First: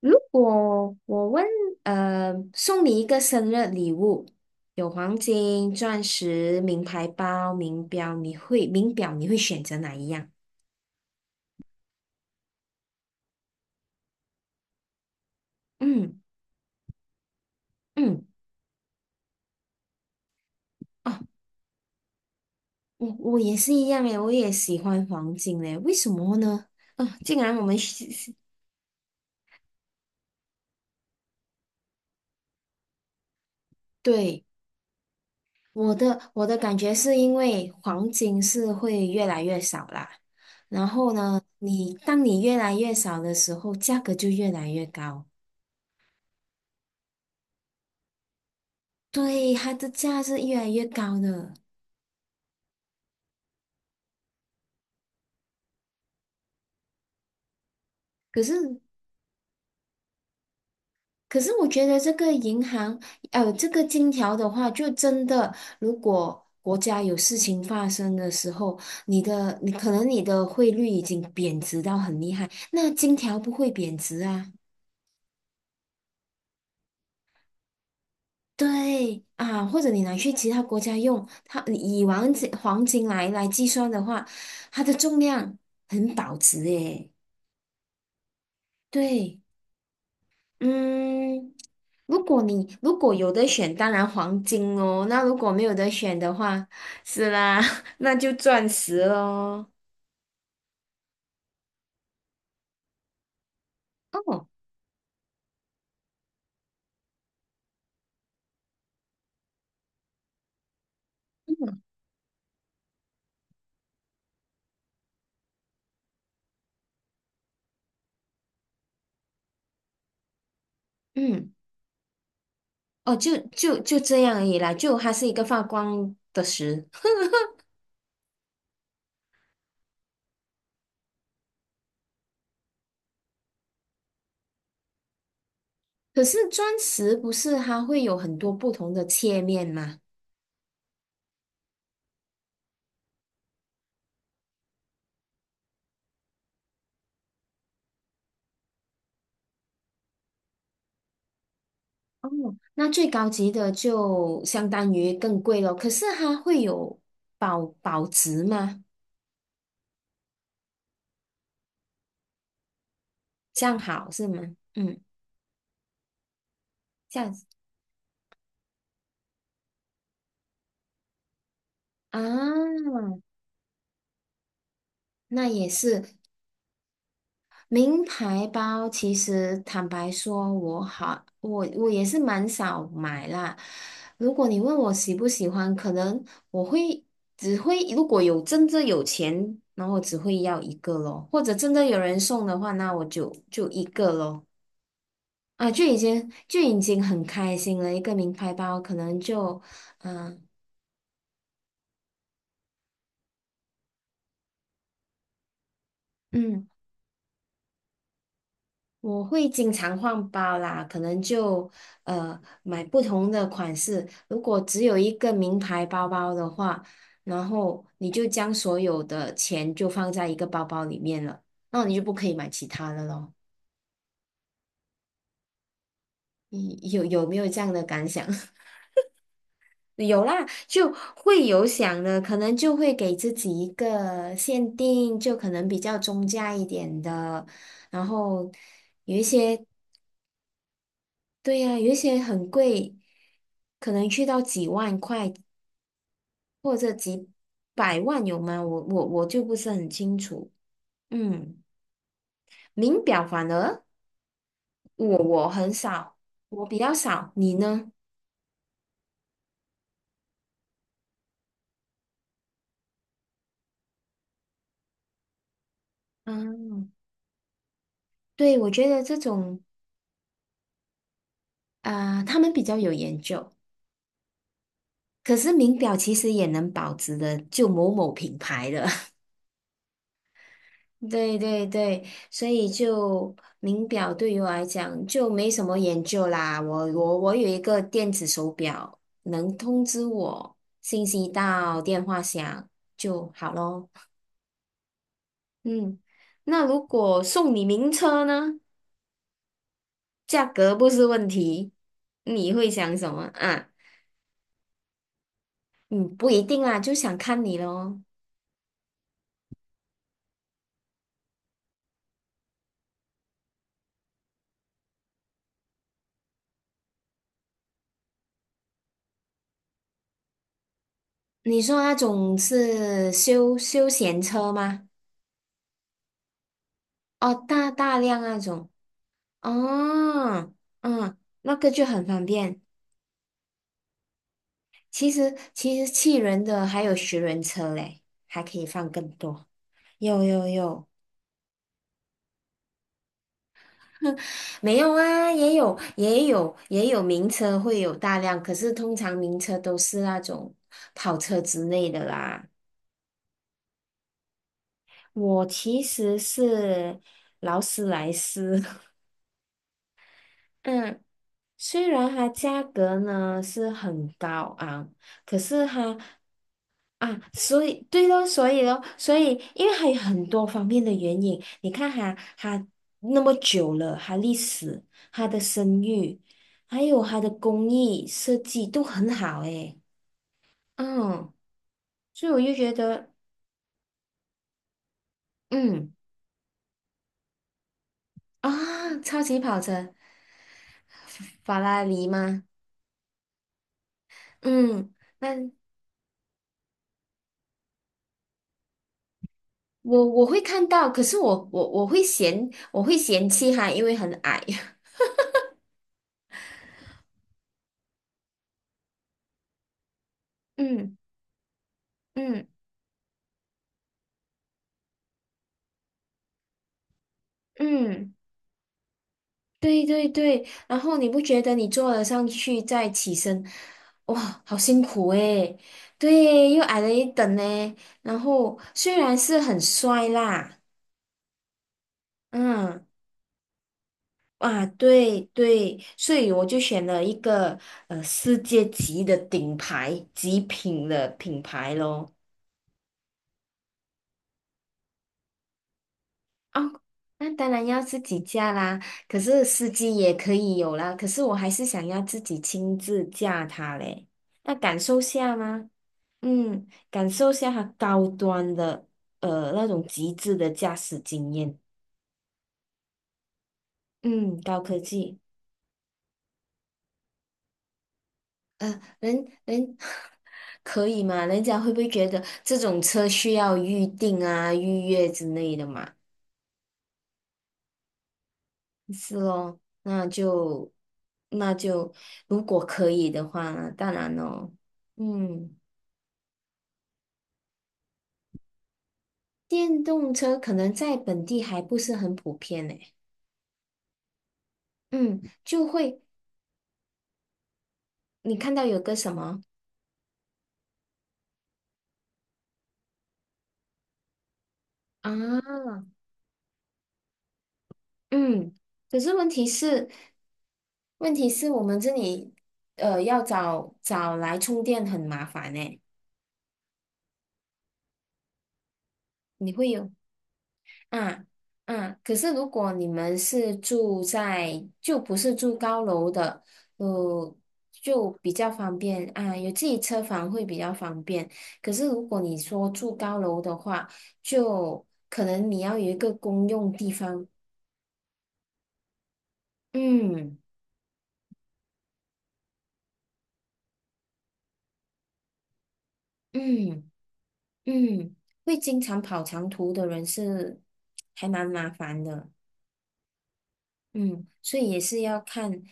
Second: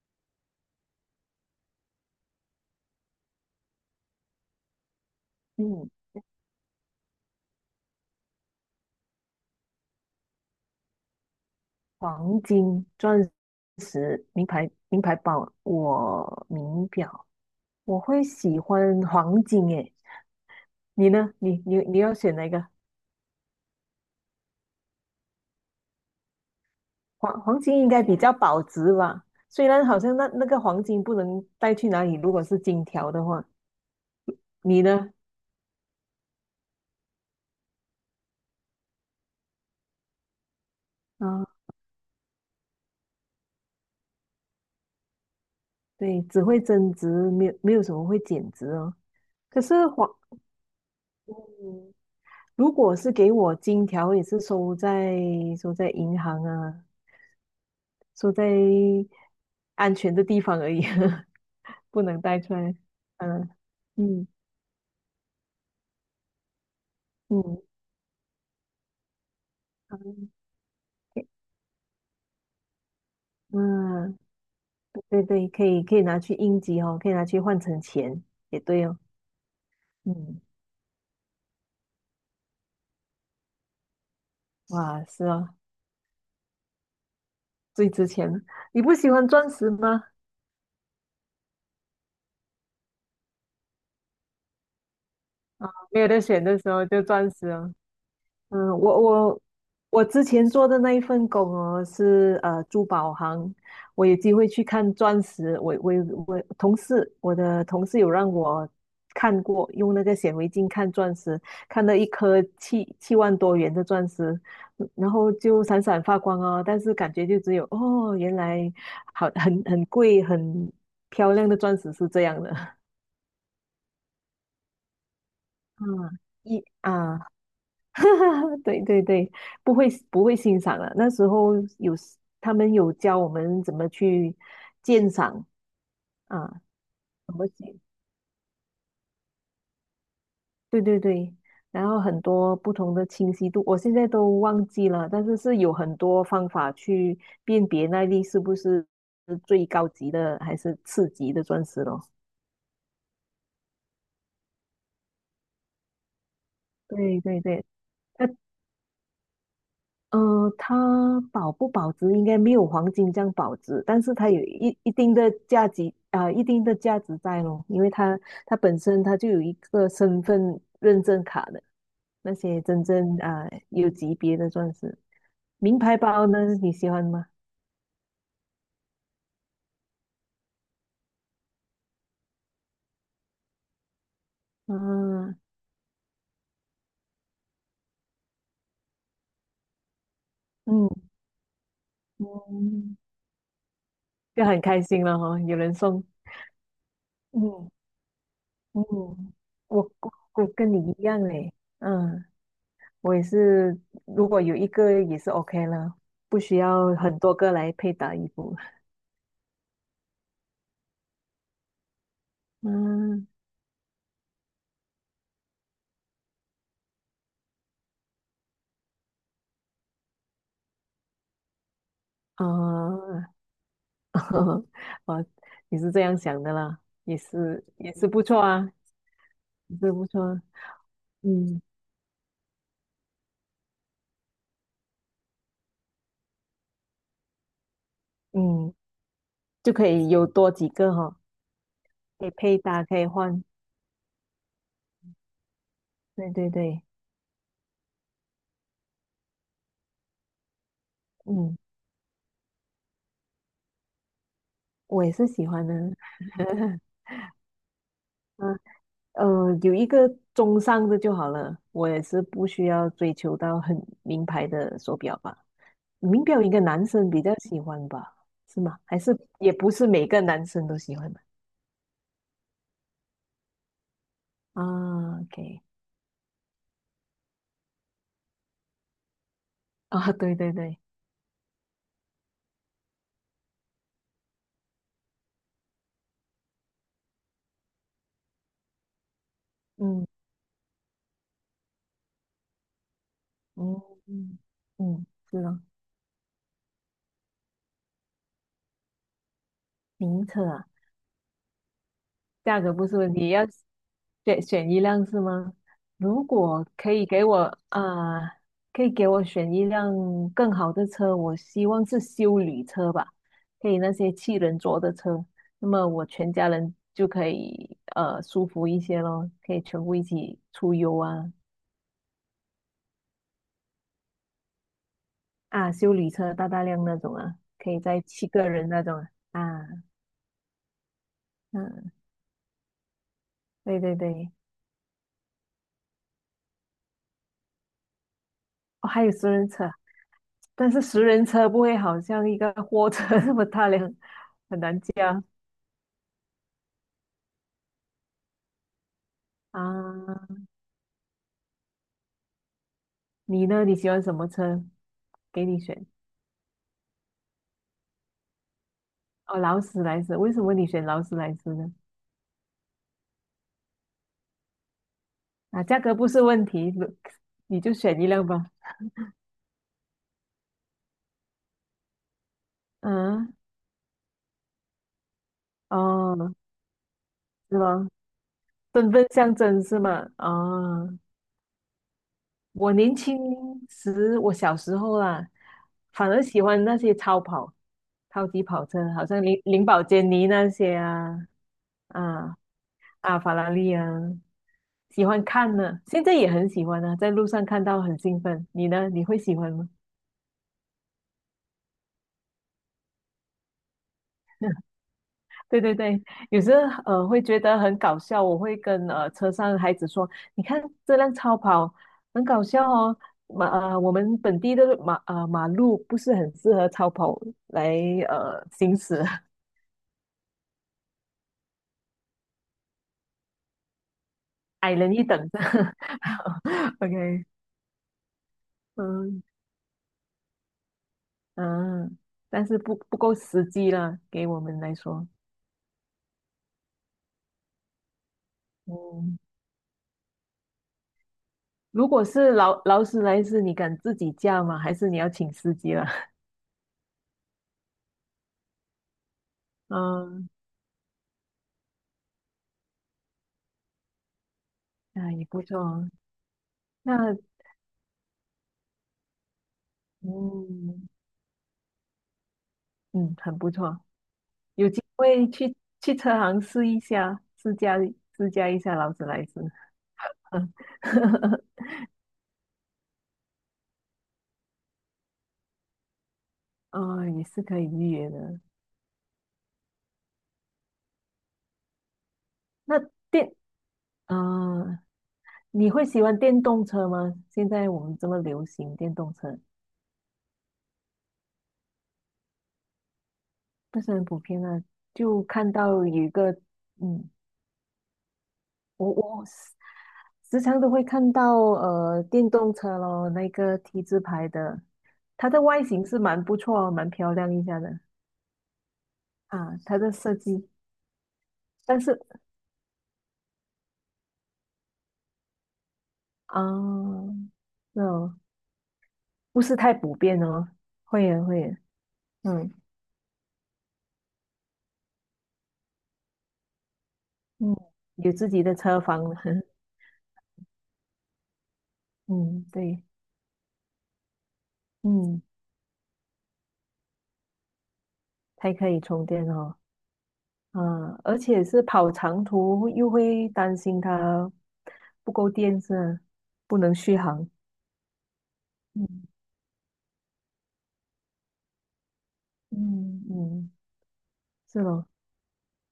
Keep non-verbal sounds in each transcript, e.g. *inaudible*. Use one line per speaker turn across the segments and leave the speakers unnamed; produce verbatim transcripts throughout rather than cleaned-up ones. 如果我问，呃，送你一个生日礼物，有黄金、
嗯，
钻石、名牌包、名表，你会名表你会选择哪一样？
黄金、钻石、名牌、名牌包，
嗯
我名表，我会
嗯，
喜欢黄金诶。你
哦，
呢？你你你要选哪一个？
我我也是一样诶，我也喜欢黄金诶，为什么呢？啊、
黄
竟然
黄
我们
金应该
是
比较
是
保值吧？虽然好像那那个黄金不能带去哪里，如果是金条的话，
对，
你呢？
我的我的感觉是因为黄金是会越来越少啦，然后呢，
啊，
你当你越来越少的时候，价格就越来越高。
对，只会增值，没有没有什么会减值哦。
对，
可
它
是
的
黄，
价是越来越高的。
嗯如果是给我金条，也是收在收在银行啊，收
可
在。
是，
安全的地方而已，*laughs*
可是我觉得
不
这
能
个
带出
银
来。
行，
嗯
呃，这个金
嗯
条的话，就真的，如果国家有事
嗯，
情发生的时候，你的，你可
好
能你
，OK，
的汇率已经贬值到很厉害，那金条不会贬
嗯，
值啊。
对对，可以可以拿去应急哦，可以拿去换成钱，也对哦。
对啊，或者你拿去
嗯，
其他国家用，它你以黄金黄金来来计算的话，它的
哇，
重
是哦，
量很保值诶。
最值钱了。你不喜欢
对。
钻石吗？
嗯，如果你如果有得选，当然黄金哦。那如果没有得
没有
选
得
的
选的
话，
时候就钻
是
石
啦，
哦。
*laughs* 那就钻
嗯，我
石
我
咯。
我之前做的那一份工哦，是呃珠宝行，我有机
哦，
会去看钻石，我我我同事，我的同事有让我看过，用那个显微镜看钻石，
嗯
看到一颗七七万多元的钻石，嗯然后就闪闪发光哦，但是感觉就只有哦，原来好很很贵很漂亮
嗯，
的钻石是这样的，
哦，就就就这样而已啦。就它是一个发
*laughs*
光
嗯，
的
一
石，
啊。*laughs* 对对对，不会不会欣赏了。那时候有 s- 他们有教我们怎么去鉴赏
*laughs* 可
啊，
是钻石不
怎么
是
写？
它会有很多不同的切面吗？
对对对。然后很多不同的清晰度，我现在都忘记了，但是是有很多方法去辨别那粒是不是最高级的还是次级的钻石咯。
哦，那最高级的就相当于更贵咯。可是它会有
对对
保
对，
保值吗？
嗯，它保不保值应该没有黄金这样保
这样
值，但
好
是
是
它有
吗？
一一
嗯，
定的价值啊、一定的价值
这样
在
子
咯，因为它它本身它就有一个身份认证卡的那些真
啊。
正啊、有级别的钻石，
那也
名牌
是
包呢你喜欢吗？
名牌包。其实坦白说，我好，我我也是蛮少买啦。如果你问我喜不
啊，
喜欢，可能我会只会如果有真正有钱，然后我只会要一
嗯
个咯，或者真的有人送的话，那
嗯，
我就就一个咯。
就很开心了哈、有
啊，
人
就已
送，
经就已经很开
嗯
心了。一个名牌包
嗯，
可能就
我我
嗯、呃
我跟你一样嘞，嗯。我也是，如果有一个也是 OK 了，不需
嗯。
要很多个来配搭衣服。
我会经常换包啦，可能就呃买不
嗯
同的款式。如果只有一个名牌包包的话，然后你就将所有的钱就放在一个包包里面了，那你就不可以
啊，
买其他的咯。
*laughs* 哦，你是这样想的
你
啦，
有
也
有没有这
是
样的
也
感
是不
想？*laughs*
错啊，也是不错
有
啊。
啦，就会
嗯
有想的，可能就会给自己一个限定，就可能比较中价一点的，然后
嗯，
有一些。
就可以有多几个哈、
对呀，有一些
可以
很
配搭，
贵，
可以换。
可能去到几万块
对对
或
对，
者几百万有吗？我我我就不是很清楚。
嗯，
嗯，名表反而
我也
我
是喜
我
欢
很
的。
少，我比较少，你呢？
嗯呃，有一个中上的就好了，我也是不需要追求到很名牌的手表吧。民调应该男
嗯，
生比较喜欢吧？
对，
是
我
吗？
觉
还
得这
是也
种
不是每个男生都喜欢吧？
啊、他们比较有研究。
啊
可是
？OK，
名表其实也能保值的，就某某品牌的。
啊，对对对，
对对对，所以就名表对于我来讲就没什么研究啦。我我我有一个电子手表，能通知
嗯
我信息到电话响就好
嗯
咯。
嗯，嗯，是啊，
嗯，那如果送你名车呢？
名
价
册啊。
格不是问题，你
价
会
格不
想
是
什
问
么
题，要
啊？
选选一辆是吗？
嗯，
如
不一定
果
啦，就
可以
想
给我
看你咯。
啊、呃可以给我选一辆更好的车，我希望是修理车吧，可以那些七人座的车，那么我全家人就可以呃舒服一些咯，可以全部一起出游啊
你说那种是休休闲车吗？
啊，修理车大大量那种
哦，
啊，
大
可以
大
载
量
七
那
个
种。
人那种啊，啊
哦，嗯，那个就
嗯，
很方便。
对对对，
其实其实七人的还有十人车嘞，还可以
哦，
放
还
更
有私
多。
人车。
有有
但是
有，
十人车不会好像一个货车 *laughs* 那么大辆，很
没
难
有
驾
啊？也有也有也有名车会有大量，可是通常名车都是那
啊。
种跑车之类的啦。
你呢？你喜欢什么车？给
我
你
其
选
实是劳斯莱斯，
哦，劳斯莱斯。为什么
*laughs*
你选
嗯，
劳斯莱斯呢？
虽然它价格呢是很高昂，可
啊，
是
价格
它。
不是问题，
啊，
你
所
就
以
选一
对咯，
辆吧。
所以咯，所以因为还有很多方面的原因，你看哈，它那
嗯，
么久了，它历史、它的声誉，
哦，
还有它的
是
工
吗？
艺设计都
身份
很
象
好
征
诶，
是吗？哦，
嗯，所以我就
我
觉
年
得，
轻时，我小时候啦，
嗯
反而喜欢那些超跑、超级跑车，
啊，
好
超
像
级
林
跑
林宝
车，
坚尼那些啊，
法拉利
啊。
吗？
啊，法拉利啊，
嗯，
喜欢
那
看呢，现在也很喜欢啊，在路上看到很兴奋。你呢？你会喜欢吗？
我我会看到，可是我我我会嫌我会嫌弃它，因为很矮，
对对对，有时候呃会觉得很搞笑，我会跟呃车上的孩子说：“你
*laughs*
看
嗯
这辆超跑很搞
嗯
笑哦，马呃我们本地的马呃马路不是很适合超跑来
嗯。
呃行驶，
对对对，然后你不觉得你坐了上去再起身，哇，好
*laughs* 矮
辛
人一
苦
等
诶，
的。
对，又矮
*laughs*
了一
”OK，
等呢。然后虽然
嗯
是很帅啦，
嗯，但是不
嗯，
不够实际了，给我们
哇，
来说，
对对，所以我就选了一个呃世界级的
嗯
顶牌极品的品牌
如果
咯。
是劳劳斯莱斯，你敢自己驾吗？还是你要请司机了？*laughs*
哦，那当然要自己驾啦，可是司机也
嗯，
可以有啦，可是我还是想要自己亲自驾它嘞，那感受
那也
下
不错
吗？
哦。
嗯，感
那
受下它高端的呃那种极致的驾
嗯
驶经验。
嗯，很不错，
嗯，高
有
科
机
技。
会去去车行试一下，试驾试驾一下
呃，
劳斯莱
人
斯。
人 *laughs* 可以吗？人
*laughs*
家会不会觉得这种车需要预定啊、预约之类的嘛？
嗯，也是可以预约的。
是咯，那就那就如果
那
可以的
电，
话，呢，当然咯。
啊，
嗯，
你会喜欢电动车吗？现在我们这么流行电动车，
电动车可能在本地还不是很普遍呢。
不是很普遍啊。
嗯，
就看
就
到有
会
一个，嗯，
你看到有
我
个什
我
么
时常都会看到呃电动车咯，那个 T 字牌的，它的外
啊？
形是蛮不错哦蛮漂亮一下的
嗯，可是问题
啊，它
是，
的设计，
问题是我们
但
这
是
里呃要找找来充电很麻烦呢。
啊，那、哦，不
你
是
会
太
有
普遍哦，会
啊
员会员，
啊，可是如
嗯
果你们是住在就不是住高楼的，呃，
嗯，
就
有自
比
己
较
的
方
车房，
便啊，
*laughs*
有自己车房会比较方便。可是如果你
嗯
说
对，
住高楼的话，就
嗯
可能你要有一个公用地方。
才可以充电哦，
嗯
啊，而且是跑长途又会担心它不够电是吧不能
嗯。
续航，
嗯，会经常
嗯
跑长途的人是还蛮麻烦的，
嗯嗯，
嗯，所
是
以也
咯。
是要看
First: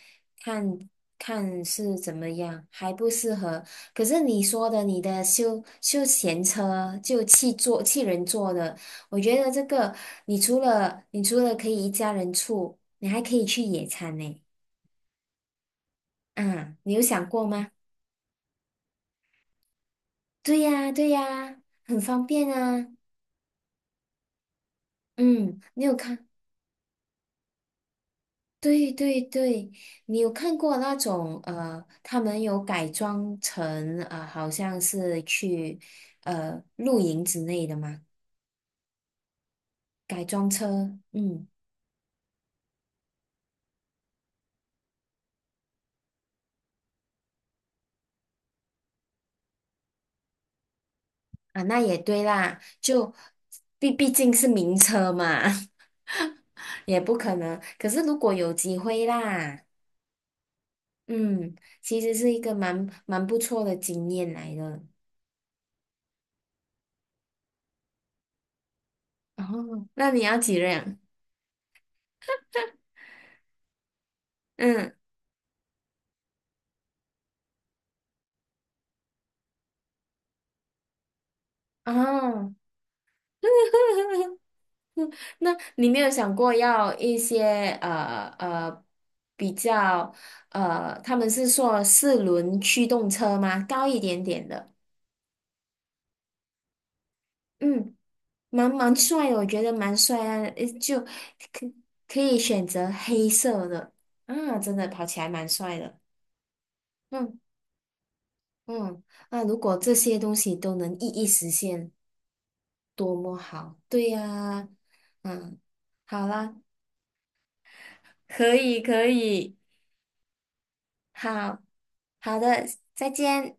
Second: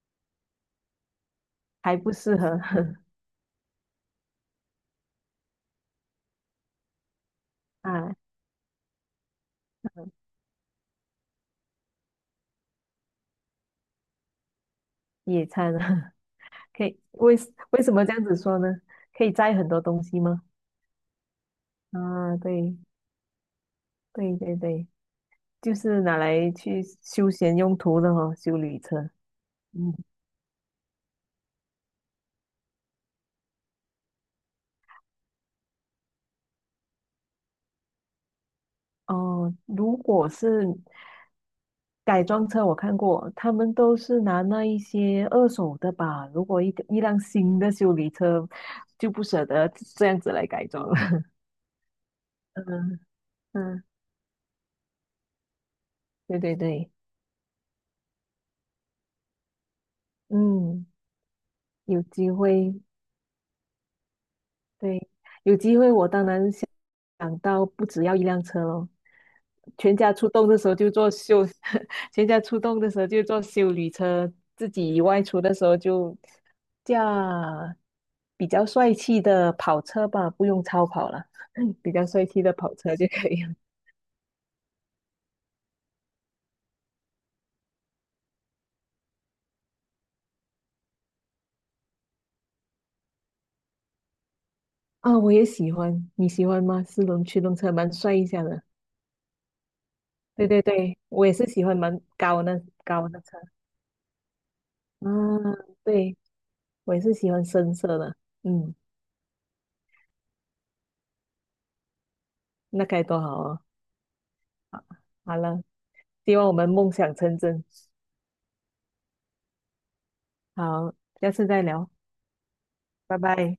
看看是
还不
怎么
适合
样，还
*laughs*
不适合。可是你说的你的休休闲车就汽坐汽
啊
人坐的，我觉得这个你除了你除了可以一家人住，你还可以去野餐呢。
野餐啊，*laughs*
啊，
可
你
以
有想
为
过吗？
为什么这样子说呢？可以摘很多东西吗？
对呀，对呀，很方
啊，
便
对
啊。
对对对，
嗯，
就
你有
是拿
看？
来去休闲用途的哦，修理
对
车。
对对，
嗯，
你有看过那种呃，他们有改装成呃，好像是去呃露营之类的吗？
哦，如
改
果
装
是
车，嗯
改装车，我看过，他们都是拿那一些二手的吧。如果一个一辆新的修理车，就不舍得这样子来改装了。
啊，那也对
*laughs*
啦，
嗯
就
嗯，
毕毕竟是名车嘛，
*laughs* 对对
*laughs*
对，
也不可能。可是如果有机会啦，
嗯，
嗯，其
有
实
机
是一个
会
蛮蛮不错的经验来的。
对，有机会我当然想想到不只要一辆车咯，
哦，
全
那
家
你
出
要
动的
几
时候就
辆？
坐修，*laughs* 全家出动的时候就坐修理车，自
嗯，
己外出的时候就驾比较帅气的跑车吧，不用超跑了，*laughs* 比较帅气的
哦。*laughs*
跑车就可以了。
*laughs* 嗯，那你没有想过要一些呃呃比较呃，他们是说四轮驱动车吗？高一点点的，
啊、我也喜欢，你喜欢吗？四轮驱动车蛮
嗯，
帅一下的。
蛮蛮帅的，我觉得蛮帅啊，
对对
呃
对，
就
我也是喜
可
欢蛮
可以
高的
选择
高的
黑
车。
色的啊，真的跑起来
嗯，
蛮帅的，
对，我也是喜
嗯
欢深色的。嗯，
嗯，那如果这些东西都能一一实现，
那该
多
多
么
好哦。
好，对呀，
好
嗯，
了，
好
希望我
啦，
们梦想成真。
可以可以。
好，下次
好
再聊，
好的，再
拜拜。
见。